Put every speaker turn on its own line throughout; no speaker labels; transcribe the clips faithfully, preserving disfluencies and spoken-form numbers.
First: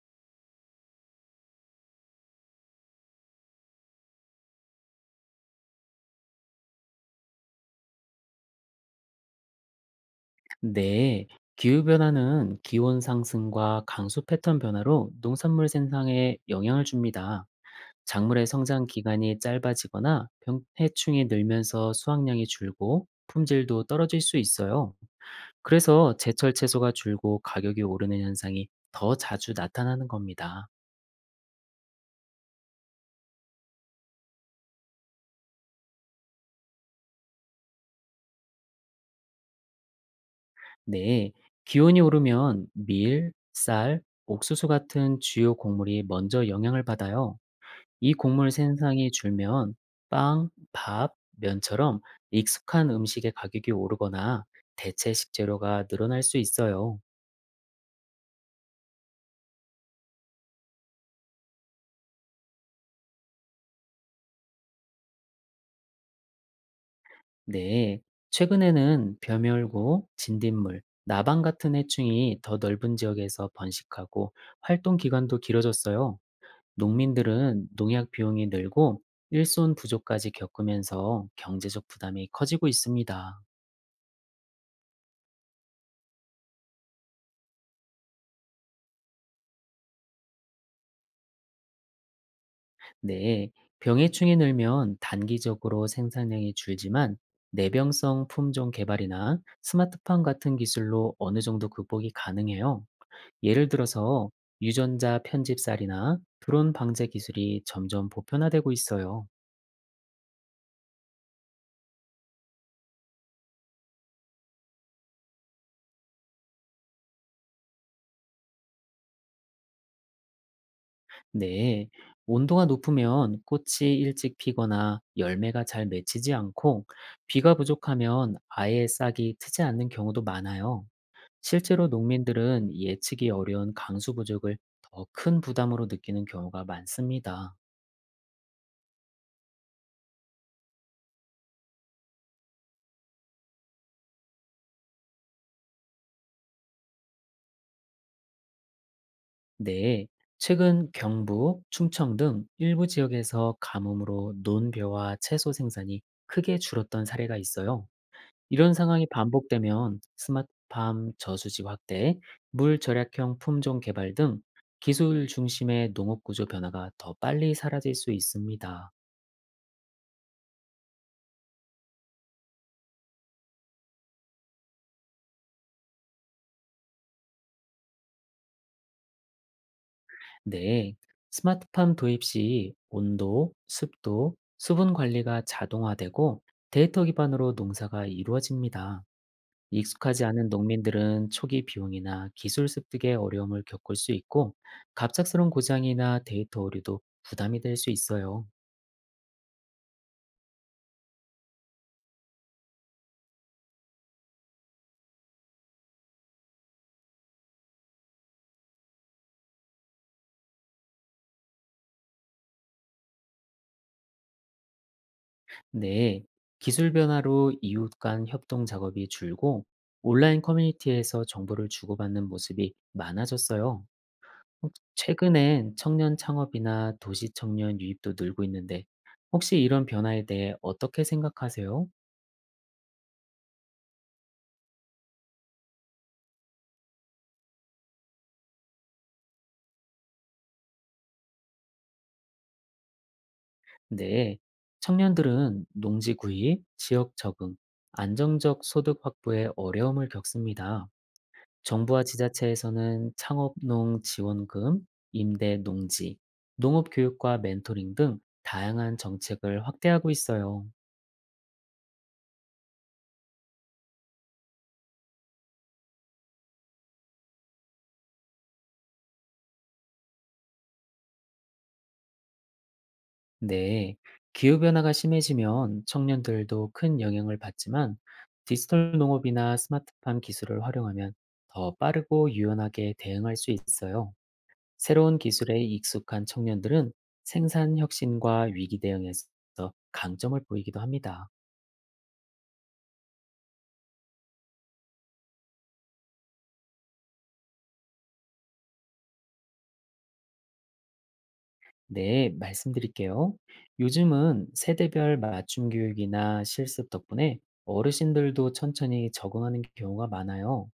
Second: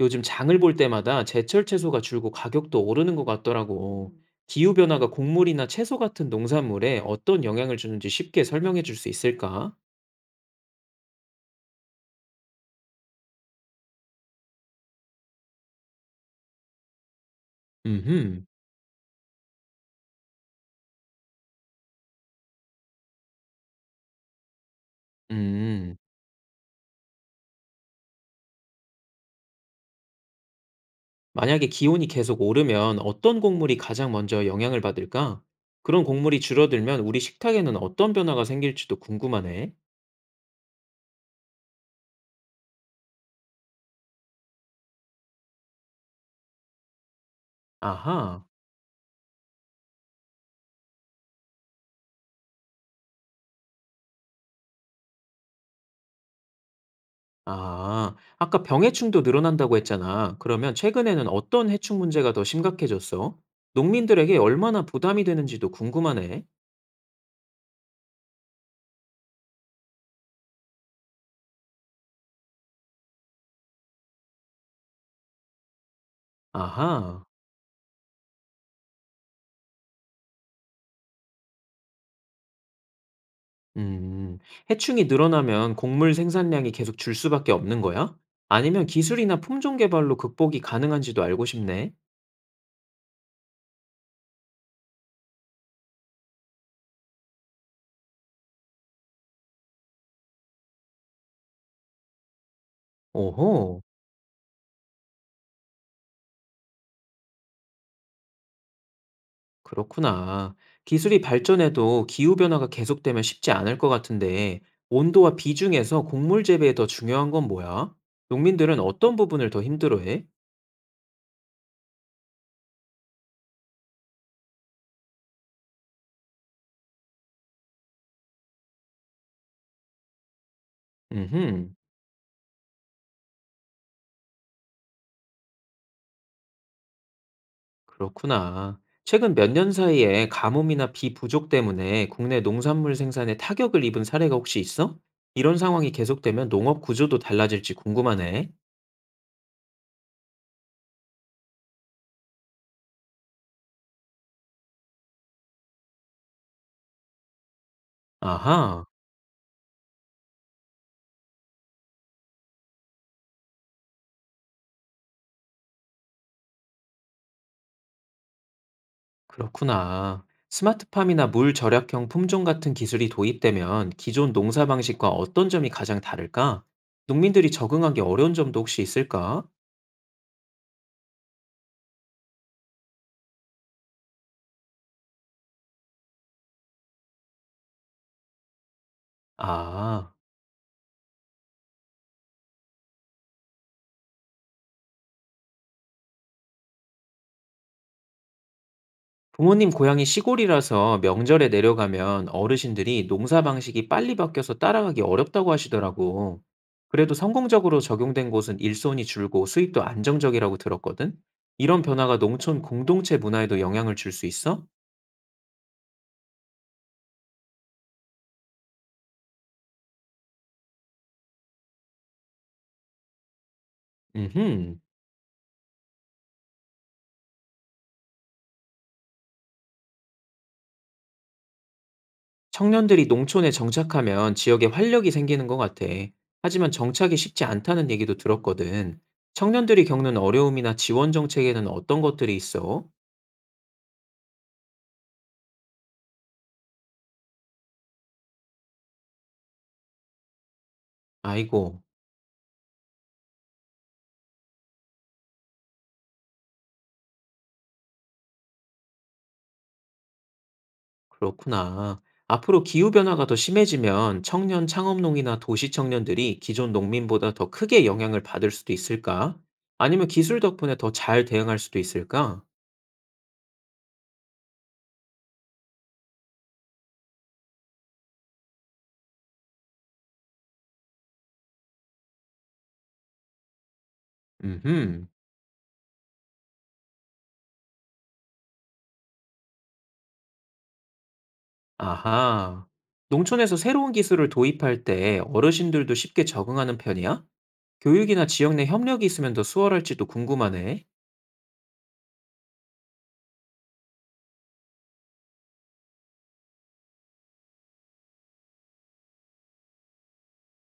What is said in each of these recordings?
요즘 장을 볼 때마다 제철 채소가 줄고 가격도 오르는 것 같더라고. 음. 기후변화가 곡물이나 채소 같은 농산물에 어떤 영향을 주는지 쉽게 설명해 줄 수 있을까?
네, 기후변화는 기온 상승과 강수 패턴 변화로 농산물 생산에 영향을 줍니다.
음흠.
작물의 성장 기간이 짧아지거나 병해충이 늘면서 수확량이 줄고 품질도 떨어질 수 있어요.
음,
그래서 제철 채소가 줄고 가격이 오르는 현상이 더 자주 나타나는 겁니다.
만약에 기온이 계속 오르면 어떤 곡물이 가장 먼저 영향을 받을까? 그런 곡물이 줄어들면 우리 식탁에는 어떤 변화가 생길지도 궁금하네.
네, 기온이 오르면 밀, 쌀, 옥수수 같은 주요 곡물이 먼저 영향을 받아요. 이
아하.
곡물 생산이 줄면 빵, 밥, 면처럼 익숙한 음식의 가격이 오르거나 대체 식재료가 늘어날 수 있어요.
아, 아까 병 해충도 늘어난다고 했잖아. 그러면 최근에는 어떤 해충 문제가 더 심각해졌어? 농민들에게 얼마나 부담이 되는지도 궁금하네.
네. 최근에는 벼멸구, 진딧물, 나방 같은 해충이 더 넓은 지역에서 번식하고 활동 기간도 길어졌어요.
아하,
농민들은 농약 비용이 늘고 일손 부족까지 겪으면서 경제적 부담이 커지고 있습니다.
음, 해충이 늘어나면 곡물 생산량이 계속 줄 수밖에 없는 거야? 아니면 기술이나 품종 개발로 극복이 가능한지도 알고 싶네.
네, 병해충이 늘면 단기적으로 생산량이 줄지만 내병성 품종 개발이나 스마트팜 같은 기술로 어느 정도 극복이 가능해요. 예를
오호.
들어서 유전자 편집살이나 드론 방제 기술이 점점 보편화되고 있어요.
그렇구나. 기술이 발전해도 기후변화가 계속되면 쉽지 않을 것 같은데, 온도와 비중에서 곡물 재배에 더 중요한 건 뭐야? 농민들은 어떤 부분을 더 힘들어해?
네, 온도가 높으면 꽃이 일찍 피거나 열매가 잘 맺히지 않고 비가 부족하면 아예 싹이 트지 않는 경우도 많아요.
음흠,
실제로 농민들은 예측이 어려운 강수 부족을 더 큰 부담으로 느끼는 경우가 많습니다.
그렇구나. 최근 몇 년 사이에 가뭄이나 비 부족 때문에 국내 농산물 생산에 타격을 입은 사례가 혹시 있어? 이런 상황이 계속되면 농업 구조도 달라질지 궁금하네.
네, 최근 경북, 충청 등 일부 지역에서 가뭄으로 논벼와 채소 생산이 크게 줄었던 사례가 있어요. 이런
아하.
상황이 반복되면 스마트팜 저수지 확대, 물 절약형 품종 개발 등 기술 중심의 농업 구조 변화가 더 빨리 사라질 수 있습니다.
그렇구나. 스마트팜이나 물 절약형 품종 같은 기술이 도입되면 기존 농사 방식과 어떤 점이 가장 다를까? 농민들이 적응하기 어려운 점도 혹시 있을까?
네, 스마트팜 도입 시 온도, 습도, 수분 관리가 자동화되고 데이터 기반으로 농사가 이루어집니다.
아,
익숙하지 않은 농민들은 초기 비용이나 기술 습득의 어려움을 겪을 수 있고 갑작스러운 고장이나 데이터 오류도 부담이 될 수 있어요.
부모님 고향이 시골이라서 명절에 내려가면 어르신들이 농사 방식이 빨리 바뀌어서 따라가기 어렵다고 하시더라고. 그래도 성공적으로 적용된 곳은 일손이 줄고 수입도 안정적이라고 들었거든? 이런 변화가 농촌 공동체 문화에도 영향을 줄 수 있어?
네, 기술 변화로 이웃 간 협동 작업이 줄고 온라인 커뮤니티에서 정보를 주고받는 모습이 많아졌어요.
음흠.
혹시 최근엔 청년 창업이나 도시 청년 유입도 늘고 있는데 혹시 이런 변화에 대해 어떻게 생각하세요?
청년들이 농촌에 정착하면 지역에 활력이 생기는 것 같아. 하지만 정착이 쉽지 않다는 얘기도 들었거든. 청년들이 겪는 어려움이나 지원 정책에는 어떤 것들이 있어?
네. 청년들은 농지 구입, 지역 적응, 안정적 소득 확보에 어려움을 겪습니다.
아이고,
정부와 지자체에서는 창업농 지원금, 임대 농지, 농업 교육과 멘토링 등 다양한 정책을 확대하고 있어요.
그렇구나. 앞으로 기후변화가 더 심해지면 청년 창업농이나 도시 청년들이 기존 농민보다 더 크게 영향을 받을 수도 있을까? 아니면 기술 덕분에 더 잘 대응할 수도 있을까?
네, 기후변화가 심해지면 청년들도 큰 영향을 받지만 디지털 농업이나 스마트팜 기술을 활용하면 더 빠르고 유연하게 대응할 수 있어요.
음흠,
새로운 기술에 익숙한 청년들은 생산 혁신과 위기 대응에서 강점을 보이기도 합니다.
아하. 농촌에서 새로운 기술을 도입할 때 어르신들도 쉽게 적응하는 편이야? 교육이나 지역 내 협력이 있으면 더 수월할지도 궁금하네.
네, 말씀드릴게요. 요즘은 세대별 맞춤 교육이나 실습 덕분에 어르신들도 천천히 적응하는 경우가 많아요.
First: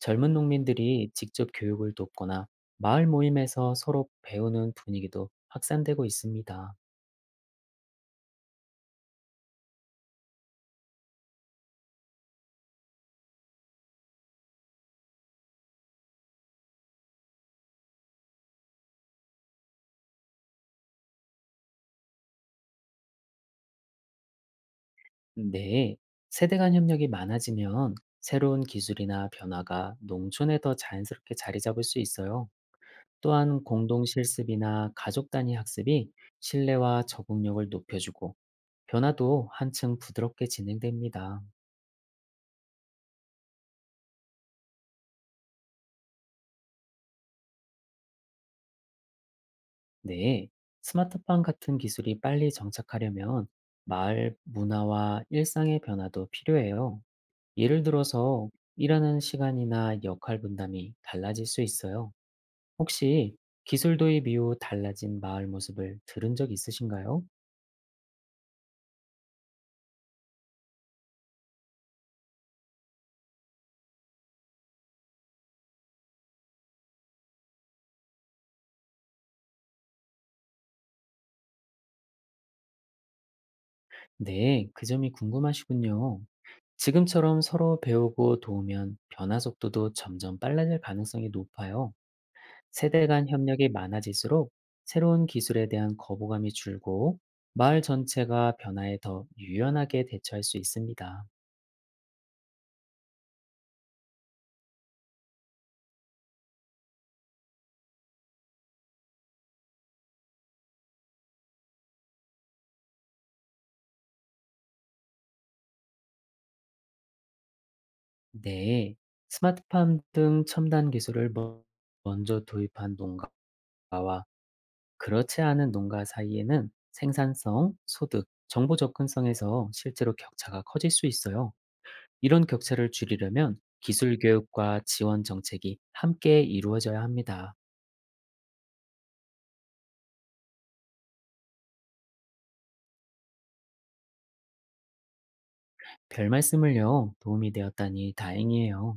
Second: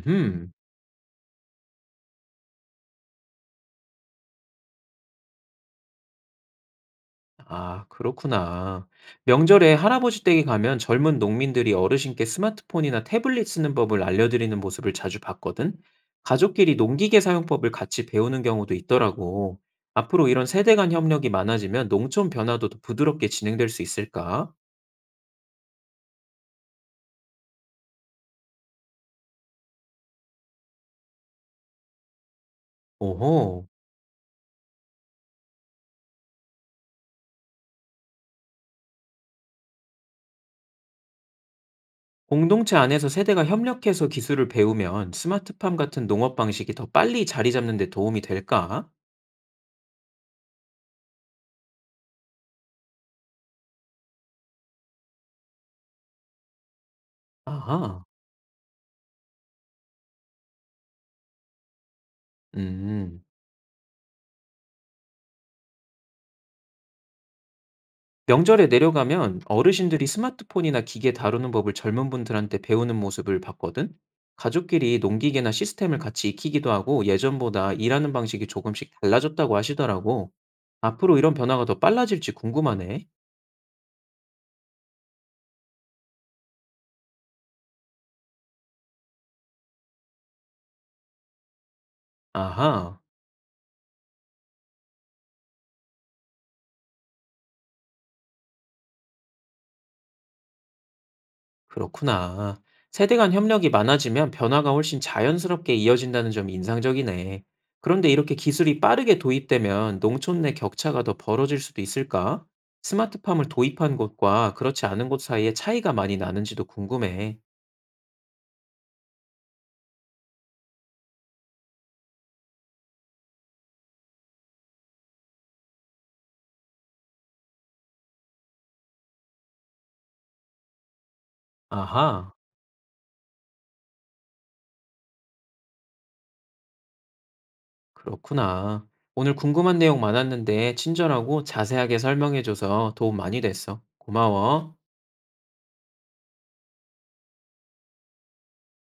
젊은 농민들이 직접 교육을 돕거나 마을 모임에서 서로 배우는 분위기도 확산되고 있습니다.
아, 그렇구나. 명절에 할아버지 댁에 가면 젊은 농민들이 어르신께 스마트폰이나 태블릿 쓰는 법을 알려드리는 모습을 자주 봤거든. 가족끼리 농기계 사용법을 같이 배우는 경우도 있더라고. 앞으로 이런 세대 간 협력이 많아지면 농촌 변화도 더 부드럽게 진행될 수 있을까?
네, 세대 간 협력이 많아지면 새로운 기술이나 변화가 농촌에 더 자연스럽게 자리 잡을 수 있어요. 또한
오호.
공동 실습이나 가족 단위 학습이 신뢰와 적응력을 높여주고 변화도 한층 부드럽게 진행됩니다.
공동체 안에서 세대가 협력해서 기술을 배우면 스마트팜 같은 농업 방식이 더 빨리 자리 잡는 데 도움이 될까?
네, 스마트팜 같은 기술이 빨리 정착하려면 마을 문화와 일상의 변화도 필요해요. 예를
아하.
들어서 일하는 시간이나 역할 분담이 달라질 수 있어요.
음.
혹시 기술 도입 이후 달라진 마을 모습을 들은 적 있으신가요?
명절에 내려가면 어르신들이 스마트폰이나 기계 다루는 법을 젊은 분들한테 배우는 모습을 봤거든? 가족끼리 농기계나 시스템을 같이 익히기도 하고 예전보다 일하는 방식이 조금씩 달라졌다고 하시더라고. 앞으로 이런 변화가 더 빨라질지 궁금하네.
네, 그 점이 궁금하시군요. 지금처럼 서로 배우고 도우면 변화 속도도 점점 빨라질 가능성이 높아요.
아하.
세대 간 협력이 많아질수록 새로운 기술에 대한 거부감이 줄고 마을 전체가 변화에 더 유연하게 대처할 수 있습니다.
그렇구나. 세대 간 협력이 많아지면 변화가 훨씬 자연스럽게 이어진다는 점이 인상적이네. 그런데 이렇게 기술이 빠르게 도입되면 농촌 내 격차가 더 벌어질 수도 있을까? 스마트팜을 도입한 곳과 그렇지 않은 곳 사이에 차이가 많이 나는지도 궁금해.
네, 스마트팜 등 첨단 기술을 먼- 먼저 도입한 농가와 그렇지 않은 농가 사이에는 생산성, 소득, 정보 접근성에서 실제로 격차가 커질 수 있어요.
아하,
이런 격차를 줄이려면 기술 교육과 지원 정책이 함께 이루어져야 합니다.
그렇구나. 오늘 궁금한 내용 많았는데 친절하고 자세하게 설명해줘서 도움 많이 됐어. 고마워.
별 말씀을요, 도움이 되었다니 다행이에요.